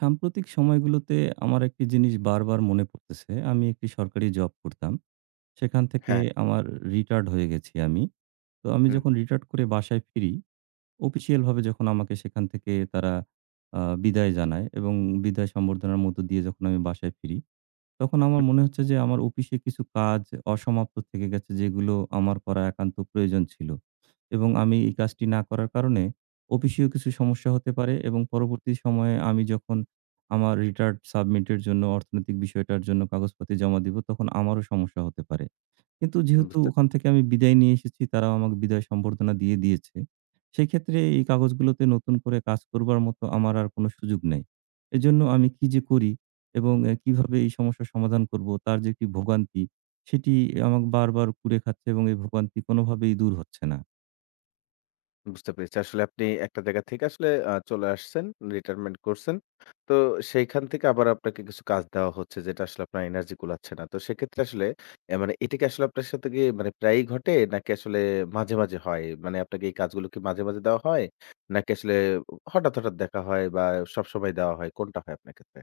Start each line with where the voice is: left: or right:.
right: সাম্প্রতিক সময়গুলোতে আমার একটি জিনিস বারবার মনে পড়তেছে। আমি একটি সরকারি জব করতাম। সেখান থেকে
left: হ্যাঁ,
right: আমার রিটায়ার্ড হয়ে গেছি আমি। তো আমি
left: হুম,
right: যখন রিটায়ার্ড করে বাসায় ফিরি, অফিসিয়াল ভাবে যখন আমাকে সেখান থেকে তারা বিদায় জানায় এবং বিদায় সম্বর্ধনার মধ্য দিয়ে যখন আমি বাসায় ফিরি, তখন আমার
left: হুম,
right: মনে হচ্ছে যে আমার অফিসে কিছু কাজ অসমাপ্ত থেকে গেছে, যেগুলো আমার করা একান্ত প্রয়োজন ছিল এবং আমি এই কাজটি না করার কারণে অফিসেও কিছু সমস্যা হতে পারে। এবং পরবর্তী সময়ে আমি যখন আমার রিটার্ন সাবমিটের জন্য অর্থনৈতিক বিষয়টার জন্য কাগজপত্র জমা দিব, তখন আমারও সমস্যা হতে পারে। কিন্তু
left: হুম,
right: যেহেতু
left: বুঝতে
right: ওখান থেকে আমি বিদায় নিয়ে এসেছি, তারাও আমাকে বিদায় সম্বর্ধনা দিয়ে দিয়েছে। সেক্ষেত্রে এই কাগজগুলোতে নতুন করে কাজ করবার মতো আমার আর কোনো সুযোগ নেই। এজন্য আমি কি যে করি এবং কিভাবে এই সমস্যার সমাধান করব, তার যে একটি ভোগান্তি, সেটি আমাকে বারবার কুরে খাচ্ছে এবং এই ভোগান্তি কোনোভাবেই দূর হচ্ছে না।
left: বুঝতে পেরেছি। আসলে আপনি একটা জায়গা থেকে আসলে চলে আসছেন, রিটায়ারমেন্ট করছেন। তো সেইখান থেকে আবার আপনাকে কিছু কাজ দেওয়া হচ্ছে যেটা আসলে আপনার এনার্জি কুলাচ্ছে না। তো সেক্ষেত্রে আসলে মানে এটা কি আসলে আপনার সাথে কি মানে প্রায়ই ঘটে নাকি আসলে মাঝে, মাঝে হয়? মানে আপনাকে এই কাজগুলো কি মাঝে, মাঝে দেওয়া হয়? নাকি আসলে হঠাৎ, হঠাৎ দেখা হয় বা সবসময় দেওয়া হয়? কোনটা হয় আপনার ক্ষেত্রে?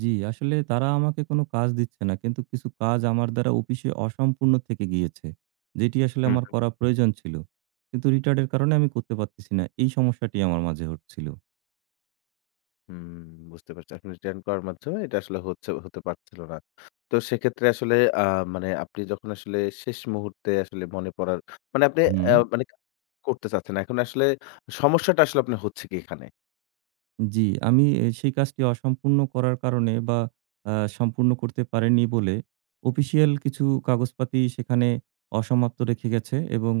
right: জি, আসলে তারা আমাকে কোনো কাজ দিচ্ছে না। কিন্তু কিছু কাজ আমার দ্বারা অফিসে অসম্পূর্ণ থেকে গিয়েছে। যেটি আসলে আমার করা প্রয়োজন ছিল। কিন্তু রিটার্ড এর কারণে আমি করতে পারতেছি না। এই সমস্যাটি আমার মাঝে হচ্ছিল।
left: হুম, বুঝতে পারছি। আপনি রিটার্ন করার মাধ্যমে এটা আসলে হচ্ছে হতে পারছিল না। তো সেক্ষেত্রে আসলে আ মানে আপনি যখন আসলে শেষ মুহূর্তে আসলে মনে পড়ার মানে আপনি
right: হুম,
left: মানে করতে চাচ্ছেন না। এখন আসলে সমস্যাটা আসলে আপনার হচ্ছে কি এখানে?
right: জি, আমি সেই কাজটি অসম্পূর্ণ করার কারণে বা আ সম্পূর্ণ করতে পারেনি বলে অফিসিয়াল কিছু কাগজপাতি সেখানে অসমাপ্ত রেখে গেছে এবং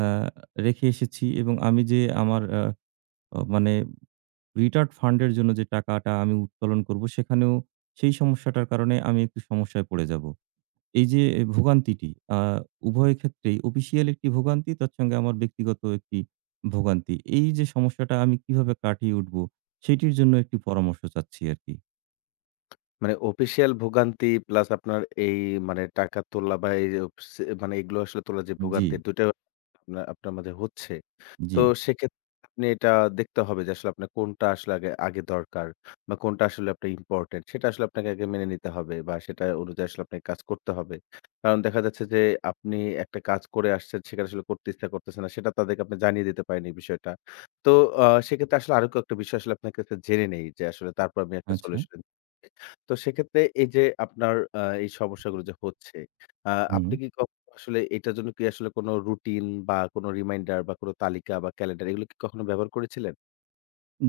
right: আ রেখে এসেছি। এবং আমি যে আমার আ অ মানে রিটার্ড ফান্ড এর জন্য যে টাকাটা আমি উত্তোলন করব, সেখানেও সেই সমস্যাটার কারণে আমি একটু সমস্যায় পড়ে যাব। এই যে ভোগান্তিটি আ উভয় ক্ষেত্রেই অফিসিয়াল একটি ভোগান্তি, তার সঙ্গে আমার ব্যক্তিগত একটি ভোগান্তি। এই যে সমস্যাটা আমি কিভাবে কাটিয়ে উঠবো, সেটির জন্য একটি পরামর্শ চাচ্ছি আরকি।
left: মানে অফিসিয়াল ভোগান্তি প্লাস আপনার এই মানে টাকা তোলা বা এই অফিসে মানে এগুলো আসলে তোলার যে
right: জি,
left: ভোগান্তি ২ টা আপনার আপনার মাঝে হচ্ছে।
right: জি।
left: তো সেক্ষেত্রে আপনি এটা দেখতে হবে যে আসলে আপনার কোনটা আসলে আগে আগে দরকার বা কোনটা আসলে আপনার ইম্পোর্টেন্ট সেটা আসলে আপনাকে আগে মেনে নিতে হবে বা সেটা অনুযায়ী আসলে আপনাকে কাজ করতে হবে। কারণ দেখা যাচ্ছে যে আপনি একটা কাজ করে আসছেন সেখানে আসলে করতে ইচ্ছা করতেছে না সেটা তাদেরকে আপনি জানিয়ে দিতে পারেন এই বিষয়টা। তো সেক্ষেত্রে আসলে আরো কয়েকটা বিষয় আসলে আপনার কাছে জেনে নেই যে আসলে তারপর আমি একটা
right: আচ্ছা।
left: সলিউশন তো সেক্ষেত্রে এই যে আপনার এই সমস্যাগুলো যে হচ্ছে আ
right: হুম।
left: আপনি কি আসলে এটার জন্য কি আসলে কোনো রুটিন বা কোনো রিমাইন্ডার বা কোনো তালিকা বা ক্যালেন্ডার এগুলো কি কখনো ব্যবহার করেছিলেন?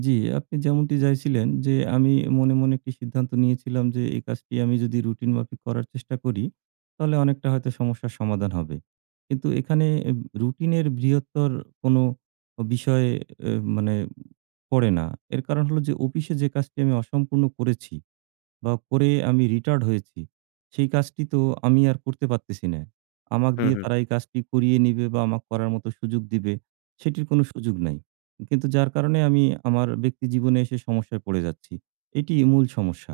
right: জি, আপনি যেমনটি চাইছিলেন যে আমি মনে, মনে একটি সিদ্ধান্ত নিয়েছিলাম যে এই কাজটি আমি যদি রুটিন মাফিক করার চেষ্টা করি, তাহলে অনেকটা হয়তো সমস্যার সমাধান হবে। কিন্তু এখানে রুটিনের বৃহত্তর কোনো বিষয়ে এ মানে পড়ে না। এর কারণ হলো, যে অফিসে যে কাজটি আমি অসম্পূর্ণ করেছি বা করে আমি রিটায়ার্ড হয়েছি, সেই কাজটি তো আমি আর করতে পারতেছি না। আমাকে
left: হুম,
right: দিয়ে
left: হুম।
right: তারা এই কাজটি করিয়ে নিবে বা আমাকে করার মতো সুযোগ দিবে, সেটির কোনো সুযোগ নাই। কিন্তু যার কারণে আমি আমার ব্যক্তি জীবনে এসে সমস্যায় পড়ে যাচ্ছি। এটি মূল সমস্যা।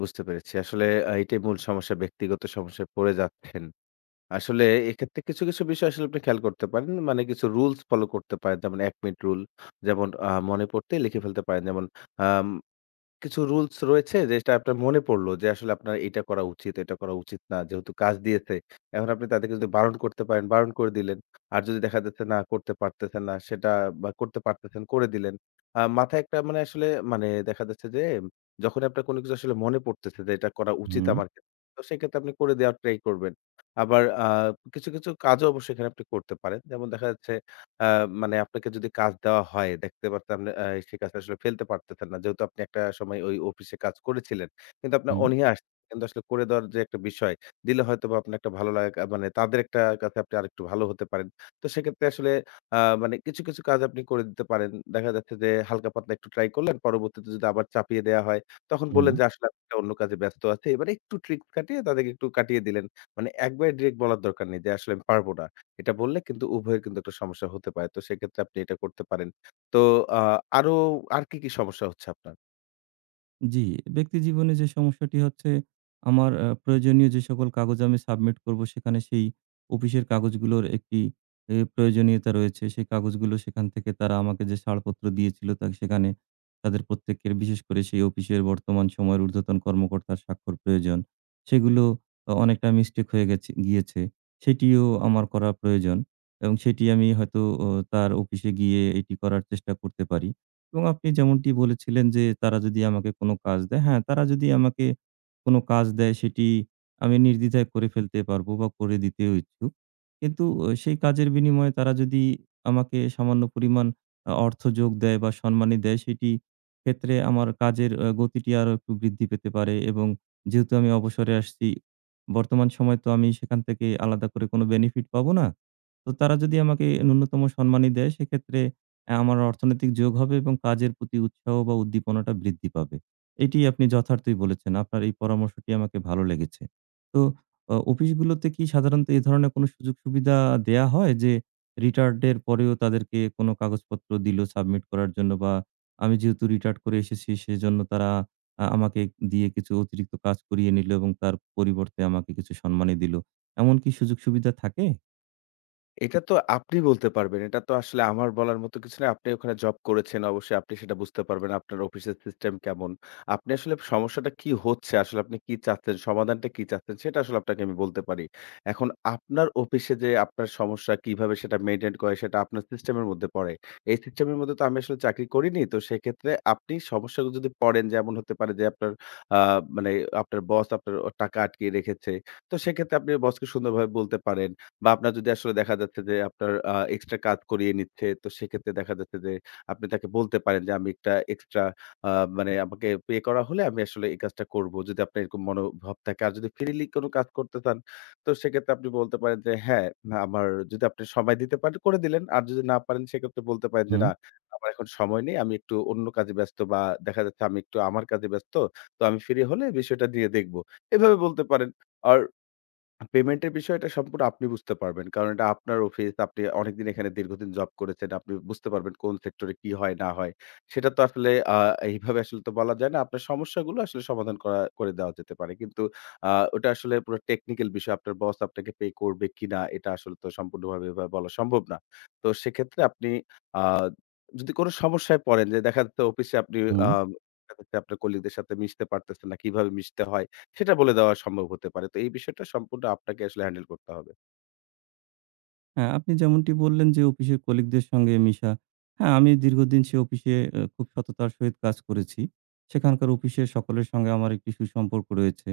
left: বুঝতে পেরেছি। আসলে এটাই মূল সমস্যা ব্যক্তিগত সমস্যায় পড়ে যাচ্ছেন। আসলে এক্ষেত্রে কিছু, কিছু বিষয় আসলে আপনি খেয়াল করতে পারেন। মানে কিছু রুলস ফলো করতে পারেন। যেমন ১ মিনিট রুল যেমন মনে পড়তেই লিখে ফেলতে পারেন। যেমন আম কিছু রুলস রয়েছে যেটা আপনার মনে পড়লো যে আসলে আপনার এটা করা উচিত, এটা করা উচিত না। যেহেতু কাজ দিয়েছে। এখন আপনি তাদেরকে যদি বারণ করতে পারেন, বারণ করে দিলেন। আর যদি দেখা যাচ্ছে না করতে পারতেছেন না সেটা বা করতে পারতেছেন করে দিলেন। মাথায় একটা মানে আসলে মানে দেখা যাচ্ছে যে যখন আপনার কোনো কিছু আসলে মনে পড়তেছে যে এটা করা উচিত
right: হুম,
left: আমার ক্ষেত্রে। তো সেক্ষেত্রে আপনি করে দেওয়ার ট্রাই করবেন। আবার কিছু, কিছু কাজও অবশ্যই এখানে আপনি করতে পারেন। যেমন দেখা যাচ্ছে আ মানে আপনাকে যদি কাজ দেওয়া হয় দেখতে পারতাম সে কাজটা আসলে ফেলতে পারতেছেন না। যেহেতু আপনি একটা সময় ওই অফিসে কাজ করেছিলেন। কিন্তু আপনার
right: হুম,
left: অনীহা আসছে। কিন্তু আসলে করে দেওয়ার যে একটা বিষয়, দিলে হয়তোবা আপনার একটা ভালো লাগা মানে তাদের একটা কাছে আপনি আরেকটু ভালো হতে পারেন। তো সেক্ষেত্রে আসলে আ মানে কিছু, কিছু কাজ আপনি করে দিতে পারেন। দেখা যাচ্ছে যে হালকা পাতলা একটু ট্রাই করলেন। পরবর্তীতে যদি আবার চাপিয়ে দেয়া হয়, তখন
right: হুম।
left: বললেন যে আসলে আমি একটা অন্য কাজে ব্যস্ত আছি। এবার একটু ট্রিক্স খাটিয়ে তাদেরকে একটু কাটিয়ে দিলেন। মানে একবারে ডিরেক্ট বলার দরকার নেই যে আসলে আমি পারব না। এটা বললে কিন্তু উভয়ের কিন্তু একটা সমস্যা হতে পারে। তো সেক্ষেত্রে আপনি এটা করতে পারেন। তো আ আরো আর কি, কি সমস্যা হচ্ছে আপনার?
right: জি, ব্যক্তি জীবনে যে সমস্যাটি হচ্ছে, আমার প্রয়োজনীয় যে সকল কাগজ আমি সাবমিট করব, সেখানে সেই অফিসের কাগজগুলোর একটি প্রয়োজনীয়তা রয়েছে। সেই কাগজগুলো সেখান থেকে তারা আমাকে যে ছাড়পত্র দিয়েছিল, তা সেখানে তাদের প্রত্যেকের, বিশেষ করে সেই অফিসের বর্তমান সময়ের ঊর্ধ্বতন কর্মকর্তার স্বাক্ষর প্রয়োজন। সেগুলো অনেকটা মিস্টেক হয়ে গিয়েছে। সেটিও আমার করা প্রয়োজন এবং সেটি আমি হয়তো ও তার অফিসে গিয়ে এটি করার চেষ্টা করতে পারি। এবং আপনি যেমনটি বলেছিলেন যে, তারা যদি আমাকে কোনো কাজ দেয়, হ্যাঁ, তারা যদি আমাকে কোনো কাজ দেয়, সেটি আমি নির্দ্বিধায় করে ফেলতে পারবো বা করে দিতেও ইচ্ছুক। কিন্তু সেই কাজের বিনিময়ে তারা যদি আমাকে সামান্য পরিমাণ অর্থ যোগ দেয় বা সম্মানী দেয়, সেটি ক্ষেত্রে আমার কাজের গতিটি আরো একটু বৃদ্ধি পেতে পারে। এবং যেহেতু আমি অবসরে আসছি, বর্তমান সময় তো আমি সেখান থেকে আলাদা করে কোনো বেনিফিট পাবো না। তো তারা যদি আমাকে ন্যূনতম সম্মানই দেয়, সেক্ষেত্রে আমার অর্থনৈতিক যোগ হবে এবং কাজের প্রতি উৎসাহ বা উদ্দীপনাটা বৃদ্ধি পাবে। এটি আপনি যথার্থই বলেছেন। আপনার এই পরামর্শটি আমাকে ভালো লেগেছে। তো অফিসগুলোতে কি সাধারণত এ ধরনের কোনো সুযোগ-সুবিধা দেয়া হয় যে, রিটায়ার্ড এর পরেও তাদেরকে কোনো কাগজপত্র দিল সাবমিট করার জন্য, বা আমি যেহেতু রিটায়ার্ড করে এসেছি, সেজন্য তারা আমাকে দিয়ে কিছু অতিরিক্ত কাজ করিয়ে নিল এবং তার পরিবর্তে আমাকে কিছু সম্মানী দিল। এমন কি সুযোগ-সুবিধা থাকে?
left: এটা তো আপনি বলতে পারবেন। এটা তো আসলে আমার বলার মতো কিছু না। আপনি ওখানে জব করেছেন। অবশ্যই আপনি সেটা বুঝতে পারবেন। আপনার অফিসের সিস্টেম কেমন। আপনি আসলে সমস্যাটা কি হচ্ছে, আসলে আপনি কি চাচ্ছেন, সমাধানটা কি চাচ্ছেন সেটা আসলে আপনাকে আমি বলতে পারি। এখন আপনার অফিসে যে আপনার সমস্যা কিভাবে সেটা মেইনটেইন করে সেটা আপনার সিস্টেমের মধ্যে পড়ে। এই সিস্টেমের মধ্যে তো আমি আসলে চাকরি করিনি। তো সেক্ষেত্রে আপনি সমস্যাগুলো যদি পড়েন যে এমন হতে পারে যে আপনার আ মানে আপনার বস আপনার টাকা আটকিয়ে রেখেছে। তো সেক্ষেত্রে আপনি বসকে সুন্দরভাবে বলতে পারেন। বা আপনার যদি আসলে দেখা যাচ্ছে যে আপনার এক্সট্রা কাজ করিয়ে নিচ্ছে, তো সেক্ষেত্রে দেখা যাচ্ছে যে আপনি তাকে বলতে পারেন যে, "আমি একটা এক্সট্রা আ মানে আমাকে পে করা হলে আমি আসলে এই কাজটা করব।" যদি আপনার এরকম মনোভাব থাকে। আর যদি ফ্রিলি কোন কাজ করতে চান, তো সেক্ষেত্রে আপনি বলতে পারেন যে, "হ্যাঁ, না, আমার" যদি আপনি সময় দিতে পারেন করে দিলেন। আর যদি না পারেন সেক্ষেত্রে বলতে পারেন যে,
right: হুম,
left: "না, আমার এখন সময় নেই। আমি একটু অন্য কাজে ব্যস্ত বা দেখা যাচ্ছে আমি একটু আমার কাজে ব্যস্ত। তো আমি ফ্রি হলে বিষয়টা দিয়ে দেখব।" এভাবে বলতে পারেন। আর পেমেন্টের বিষয়টা সম্পূর্ণ আপনি বুঝতে পারবেন। কারণ এটা আপনার অফিস, আপনি অনেকদিন এখানে দীর্ঘদিন জব করেছেন। আপনি বুঝতে পারবেন কোন সেক্টরে কি হয় না হয়। সেটা তো আসলে এইভাবে আসলে তো বলা যায় না। আপনার সমস্যাগুলো আসলে সমাধান করা করে দেওয়া যেতে পারে। কিন্তু আ ওটা আসলে পুরো টেকনিক্যাল বিষয়। আপনার বস আপনাকে পে করবে কিনা এটা আসলে তো সম্পূর্ণভাবে এভাবে বলা সম্ভব না। তো সেক্ষেত্রে আপনি আ যদি কোনো সমস্যায় পড়েন যে দেখা যাচ্ছে অফিসে আপনি আ
right: হুম।
left: আপনার কলিগদের সাথে মিশতে পারতেছেন না, কিভাবে মিশতে হয় সেটা বলে দেওয়া সম্ভব হতে পারে। তো এই বিষয়টা সম্পূর্ণ আপনাকে আসলে হ্যান্ডেল করতে হবে।
right: হ্যাঁ, আপনি যেমনটি বললেন, যে অফিসের কলিগদের সঙ্গে মিশা। হ্যাঁ, আমি দীর্ঘদিন সে অফিসে খুব সততার সহিত কাজ করেছি। সেখানকার অফিসের সকলের সঙ্গে আমার একটি সুসম্পর্ক রয়েছে।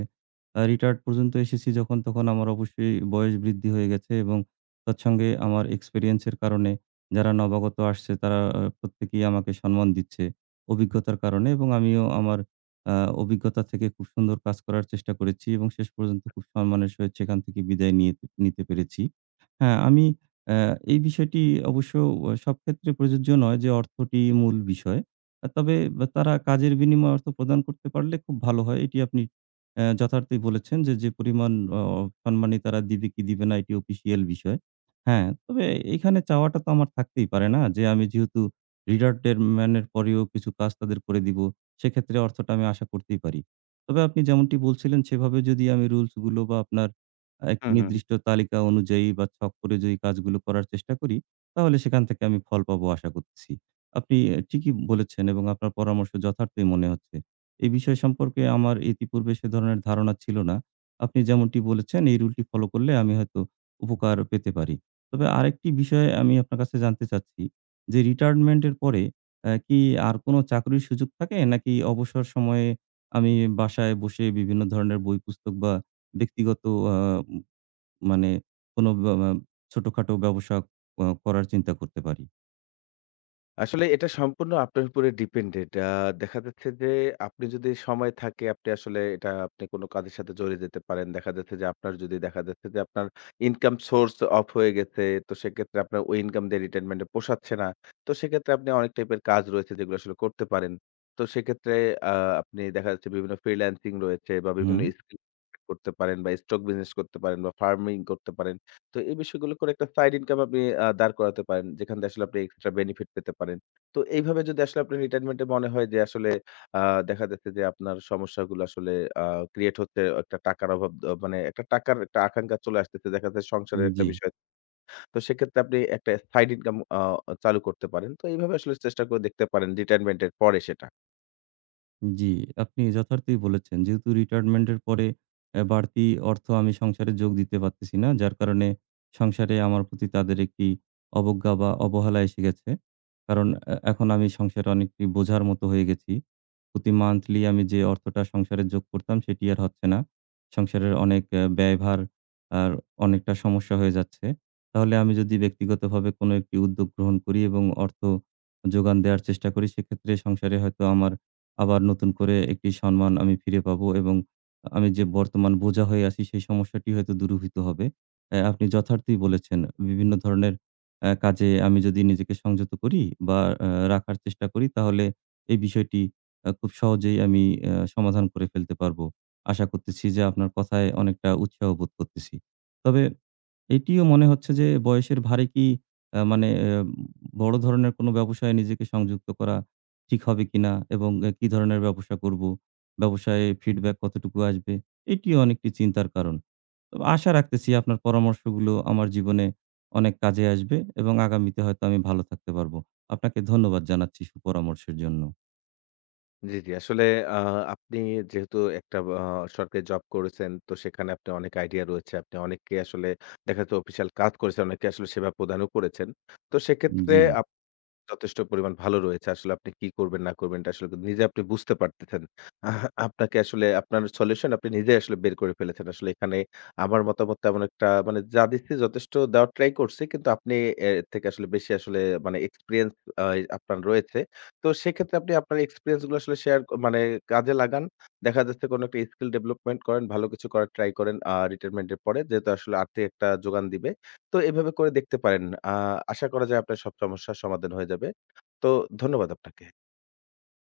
right: রিটায়ার্ড পর্যন্ত এসেছি যখন, তখন আমার অবশ্যই বয়স বৃদ্ধি হয়ে গেছে এবং তৎসঙ্গে আমার এক্সপেরিয়েন্সের কারণে যারা নবাগত আসছে, তারা প্রত্যেকেই আমাকে সম্মান দিচ্ছে অভিজ্ঞতার কারণে, এবং আমিও আমার আ অভিজ্ঞতা থেকে খুব সুন্দর কাজ করার চেষ্টা করেছি এবং শেষ পর্যন্ত খুব সম্মানের সহিত সেখান থেকে বিদায় নিয়ে নিতে পেরেছি। হ্যাঁ, আমি অ্যা এই বিষয়টি, অবশ্য সব ক্ষেত্রে প্রযোজ্য নয় যে অর্থটি মূল বিষয়। তবে বা তারা কাজের বিনিময়ে অর্থ প্রদান করতে পারলে খুব ভালো হয়। এটি আপনি যথার্থই বলেছেন যে, যে পরিমাণ অ সম্মানী তারা দিবে কি দিবে না, এটি অফিসিয়াল বিষয়। হ্যাঁ, তবে এখানে চাওয়াটা তো আমার থাকতেই পারে না যে, আমি যেহেতু রিটায়ারমেন্ট এর পরেও কিছু কাজ তাদের করে দিব, সেক্ষেত্রে অর্থটা আমি আশা করতেই পারি। তবে আপনি যেমনটি বলছিলেন সেভাবে যদি আমি রুলস গুলো বা আপনার একটি
left: হুম, হুম।
right: নির্দিষ্ট তালিকা অনুযায়ী বা ছক করে যদি কাজগুলো করার চেষ্টা করি, তাহলে সেখান থেকে আমি ফল পাবো আশা করতেছি। আপনি ঠিকই বলেছেন এবং আপনার পরামর্শ যথার্থই মনে হচ্ছে। এই বিষয় সম্পর্কে আমার ইতিপূর্বে সে ধরনের ধারণা ছিল না। আপনি যেমনটি বলেছেন, এই রুলটি ফলো করলে আমি হয়তো উপকার পেতে পারি। তবে আরেকটি বিষয় আমি আপনার কাছে জানতে চাচ্ছি, যে রিটায়ারমেন্ট এর পরে কি আর কোন চাকরির সুযোগ থাকে? নাকি অবসর সময়ে আমি বাসায় বসে বিভিন্ন ধরনের বই পুস্তক বা ব্যক্তিগত আ মানে কোনো বা বা ছোটখাটো ব্যবসা করার চিন্তা করতে পারি।
left: আসলে এটা সম্পূর্ণ আপনার উপরে ডিপেন্ডেড। দেখা যাচ্ছে যে আপনি যদি সময় থাকে আপনি আসলে এটা আপনি কোন কাজের সাথে জড়িয়ে যেতে পারেন। দেখা যাচ্ছে যে আপনার যদি দেখা যাচ্ছে যে আপনার ইনকাম সোর্স অফ হয়ে গেছে। তো সেক্ষেত্রে আপনার ওই ইনকাম দিয়ে রিটায়ারমেন্ট এ পোষাচ্ছে না। তো সেক্ষেত্রে আপনি অনেক টাইপের কাজ রয়েছে যেগুলো আসলে করতে পারেন। তো সেক্ষেত্রে আ আপনি দেখা যাচ্ছে বিভিন্ন ফ্রিল্যান্সিং রয়েছে বা
right: হুম,
left: বিভিন্ন স্কিল করতে পারেন বা স্টক বিজনেস করতে পারেন বা ফার্মিং করতে পারেন। তো এই বিষয়গুলো করে একটা সাইড ইনকাম আপনি দাঁড় করাতে পারেন। যেখান দিয়ে আসলে আপনি এক্সট্রা বেনিফিট পেতে পারেন। তো এইভাবে যদি আসলে আপনার রিটায়ারমেন্ট এ মনে হয় যে আসলে আ দেখা যাচ্ছে যে আপনার সমস্যাগুলো আসলে আ ক্রিয়েট হচ্ছে একটা টাকার অভাব মানে একটা টাকার একটা আকাঙ্খা চলে আসতেছে। দেখা যায় সংসারের একটা
right: জি।
left: বিষয়। তো সেক্ষেত্রে আপনি একটা সাইড ইনকাম চালু করতে পারেন। তো এইভাবে আসলে চেষ্টা করে দেখতে পারেন রিটায়ারমেন্ট এর পরে সেটা।
right: জি, আপনি যথার্থই বলেছেন। যেহেতু রিটায়ারমেন্টের পরে বাড়তি অর্থ আমি সংসারে যোগ দিতে পারতেছি না, যার কারণে সংসারে আমার প্রতি তাদের একটি অবজ্ঞা বা অবহেলা এসে গেছে। কারণ এখন আমি সংসারে অনেকটি বোঝার মতো হয়ে গেছি। প্রতি মান্থলি আমি যে অর্থটা সংসারে যোগ করতাম, সেটি আর হচ্ছে না। সংসারের অনেক ব্যয়ভার আর অনেকটা সমস্যা হয়ে যাচ্ছে। তাহলে আমি যদি ব্যক্তিগতভাবে কোনো একটি উদ্যোগ গ্রহণ করি এবং অর্থ যোগান দেয়ার চেষ্টা করি, সেক্ষেত্রে সংসারে হয়তো আমার আবার নতুন করে একটি সম্মান আমি ফিরে পাবো এবং আমি যে বর্তমান বোঝা হয়ে আছি, সেই সমস্যাটি হয়তো দূরীভূত হবে। আপনি যথার্থই বলেছেন। বিভিন্ন ধরনের কাজে আমি যদি নিজেকে সংযত করি বা আ রাখার চেষ্টা করি, তাহলে এই বিষয়টি খুব সহজেই আমি সমাধান করে ফেলতে পারবো। আশা করতেছি যে, আপনার কথায় অনেকটা উৎসাহ বোধ করতেছি। তবে এটিও মনে হচ্ছে যে, বয়সের ভারে কি আ মানে এ বড় ধরনের কোনো ব্যবসায় নিজেকে সংযুক্ত করা ঠিক হবে কিনা, এবং কি ধরনের ব্যবসা করব? ব্যবসায় ফিডব্যাক কতটুকু আসবে? এটিও অনেকটি চিন্তার কারণ। তবে আশা রাখতেছি আপনার পরামর্শগুলো আমার জীবনে অনেক কাজে আসবে এবং আগামীতে হয়তো আমি ভালো থাকতে পারব। আপনাকে ধন্যবাদ জানাচ্ছি সুপরামর্শের জন্য।
left: জি, জি। আসলে আ আপনি যেহেতু একটা সরকারি জব করেছেন, তো সেখানে আপনি অনেক আইডিয়া রয়েছে। আপনি অনেককে আসলে দেখা যাচ্ছে অফিসিয়াল কাজ করেছেন, অনেককে আসলে সেবা প্রদানও করেছেন। তো সেক্ষেত্রে
right: জি।
left: যথেষ্ট পরিমাণ ভালো রয়েছে। আসলে আপনি কি করবেন না করবেন এটা আসলে নিজে আপনি বুঝতে পারতেছেন। আপনাকে আসলে আপনার সলিউশন আপনি নিজেই আসলে বের করে ফেলেছেন। আসলে এখানে আমার মতামত তেমন একটা মানে যা দিচ্ছি যথেষ্ট দেওয়ার ট্রাই করছি। কিন্তু আপনি এর থেকে আসলে বেশি আসলে মানে এক্সপেরিয়েন্স আ আপনার রয়েছে। তো সেক্ষেত্রে আপনি আপনার এক্সপেরিয়েন্স গুলো আসলে শেয়ার মানে কাজে লাগান। দেখা যাচ্ছে কোনো একটা স্কিল ডেভেলপমেন্ট করেন, ভালো কিছু করার ট্রাই করেন রিটায়ারমেন্ট এর পরে। যেহেতু আসলে আর্থিক একটা যোগান দিবে। তো এভাবে করে দেখতে পারেন। আশা করা যায় আপনার সব সমস্যার সমাধান হয়ে যাবে। তো ধন্যবাদ আপনাকে।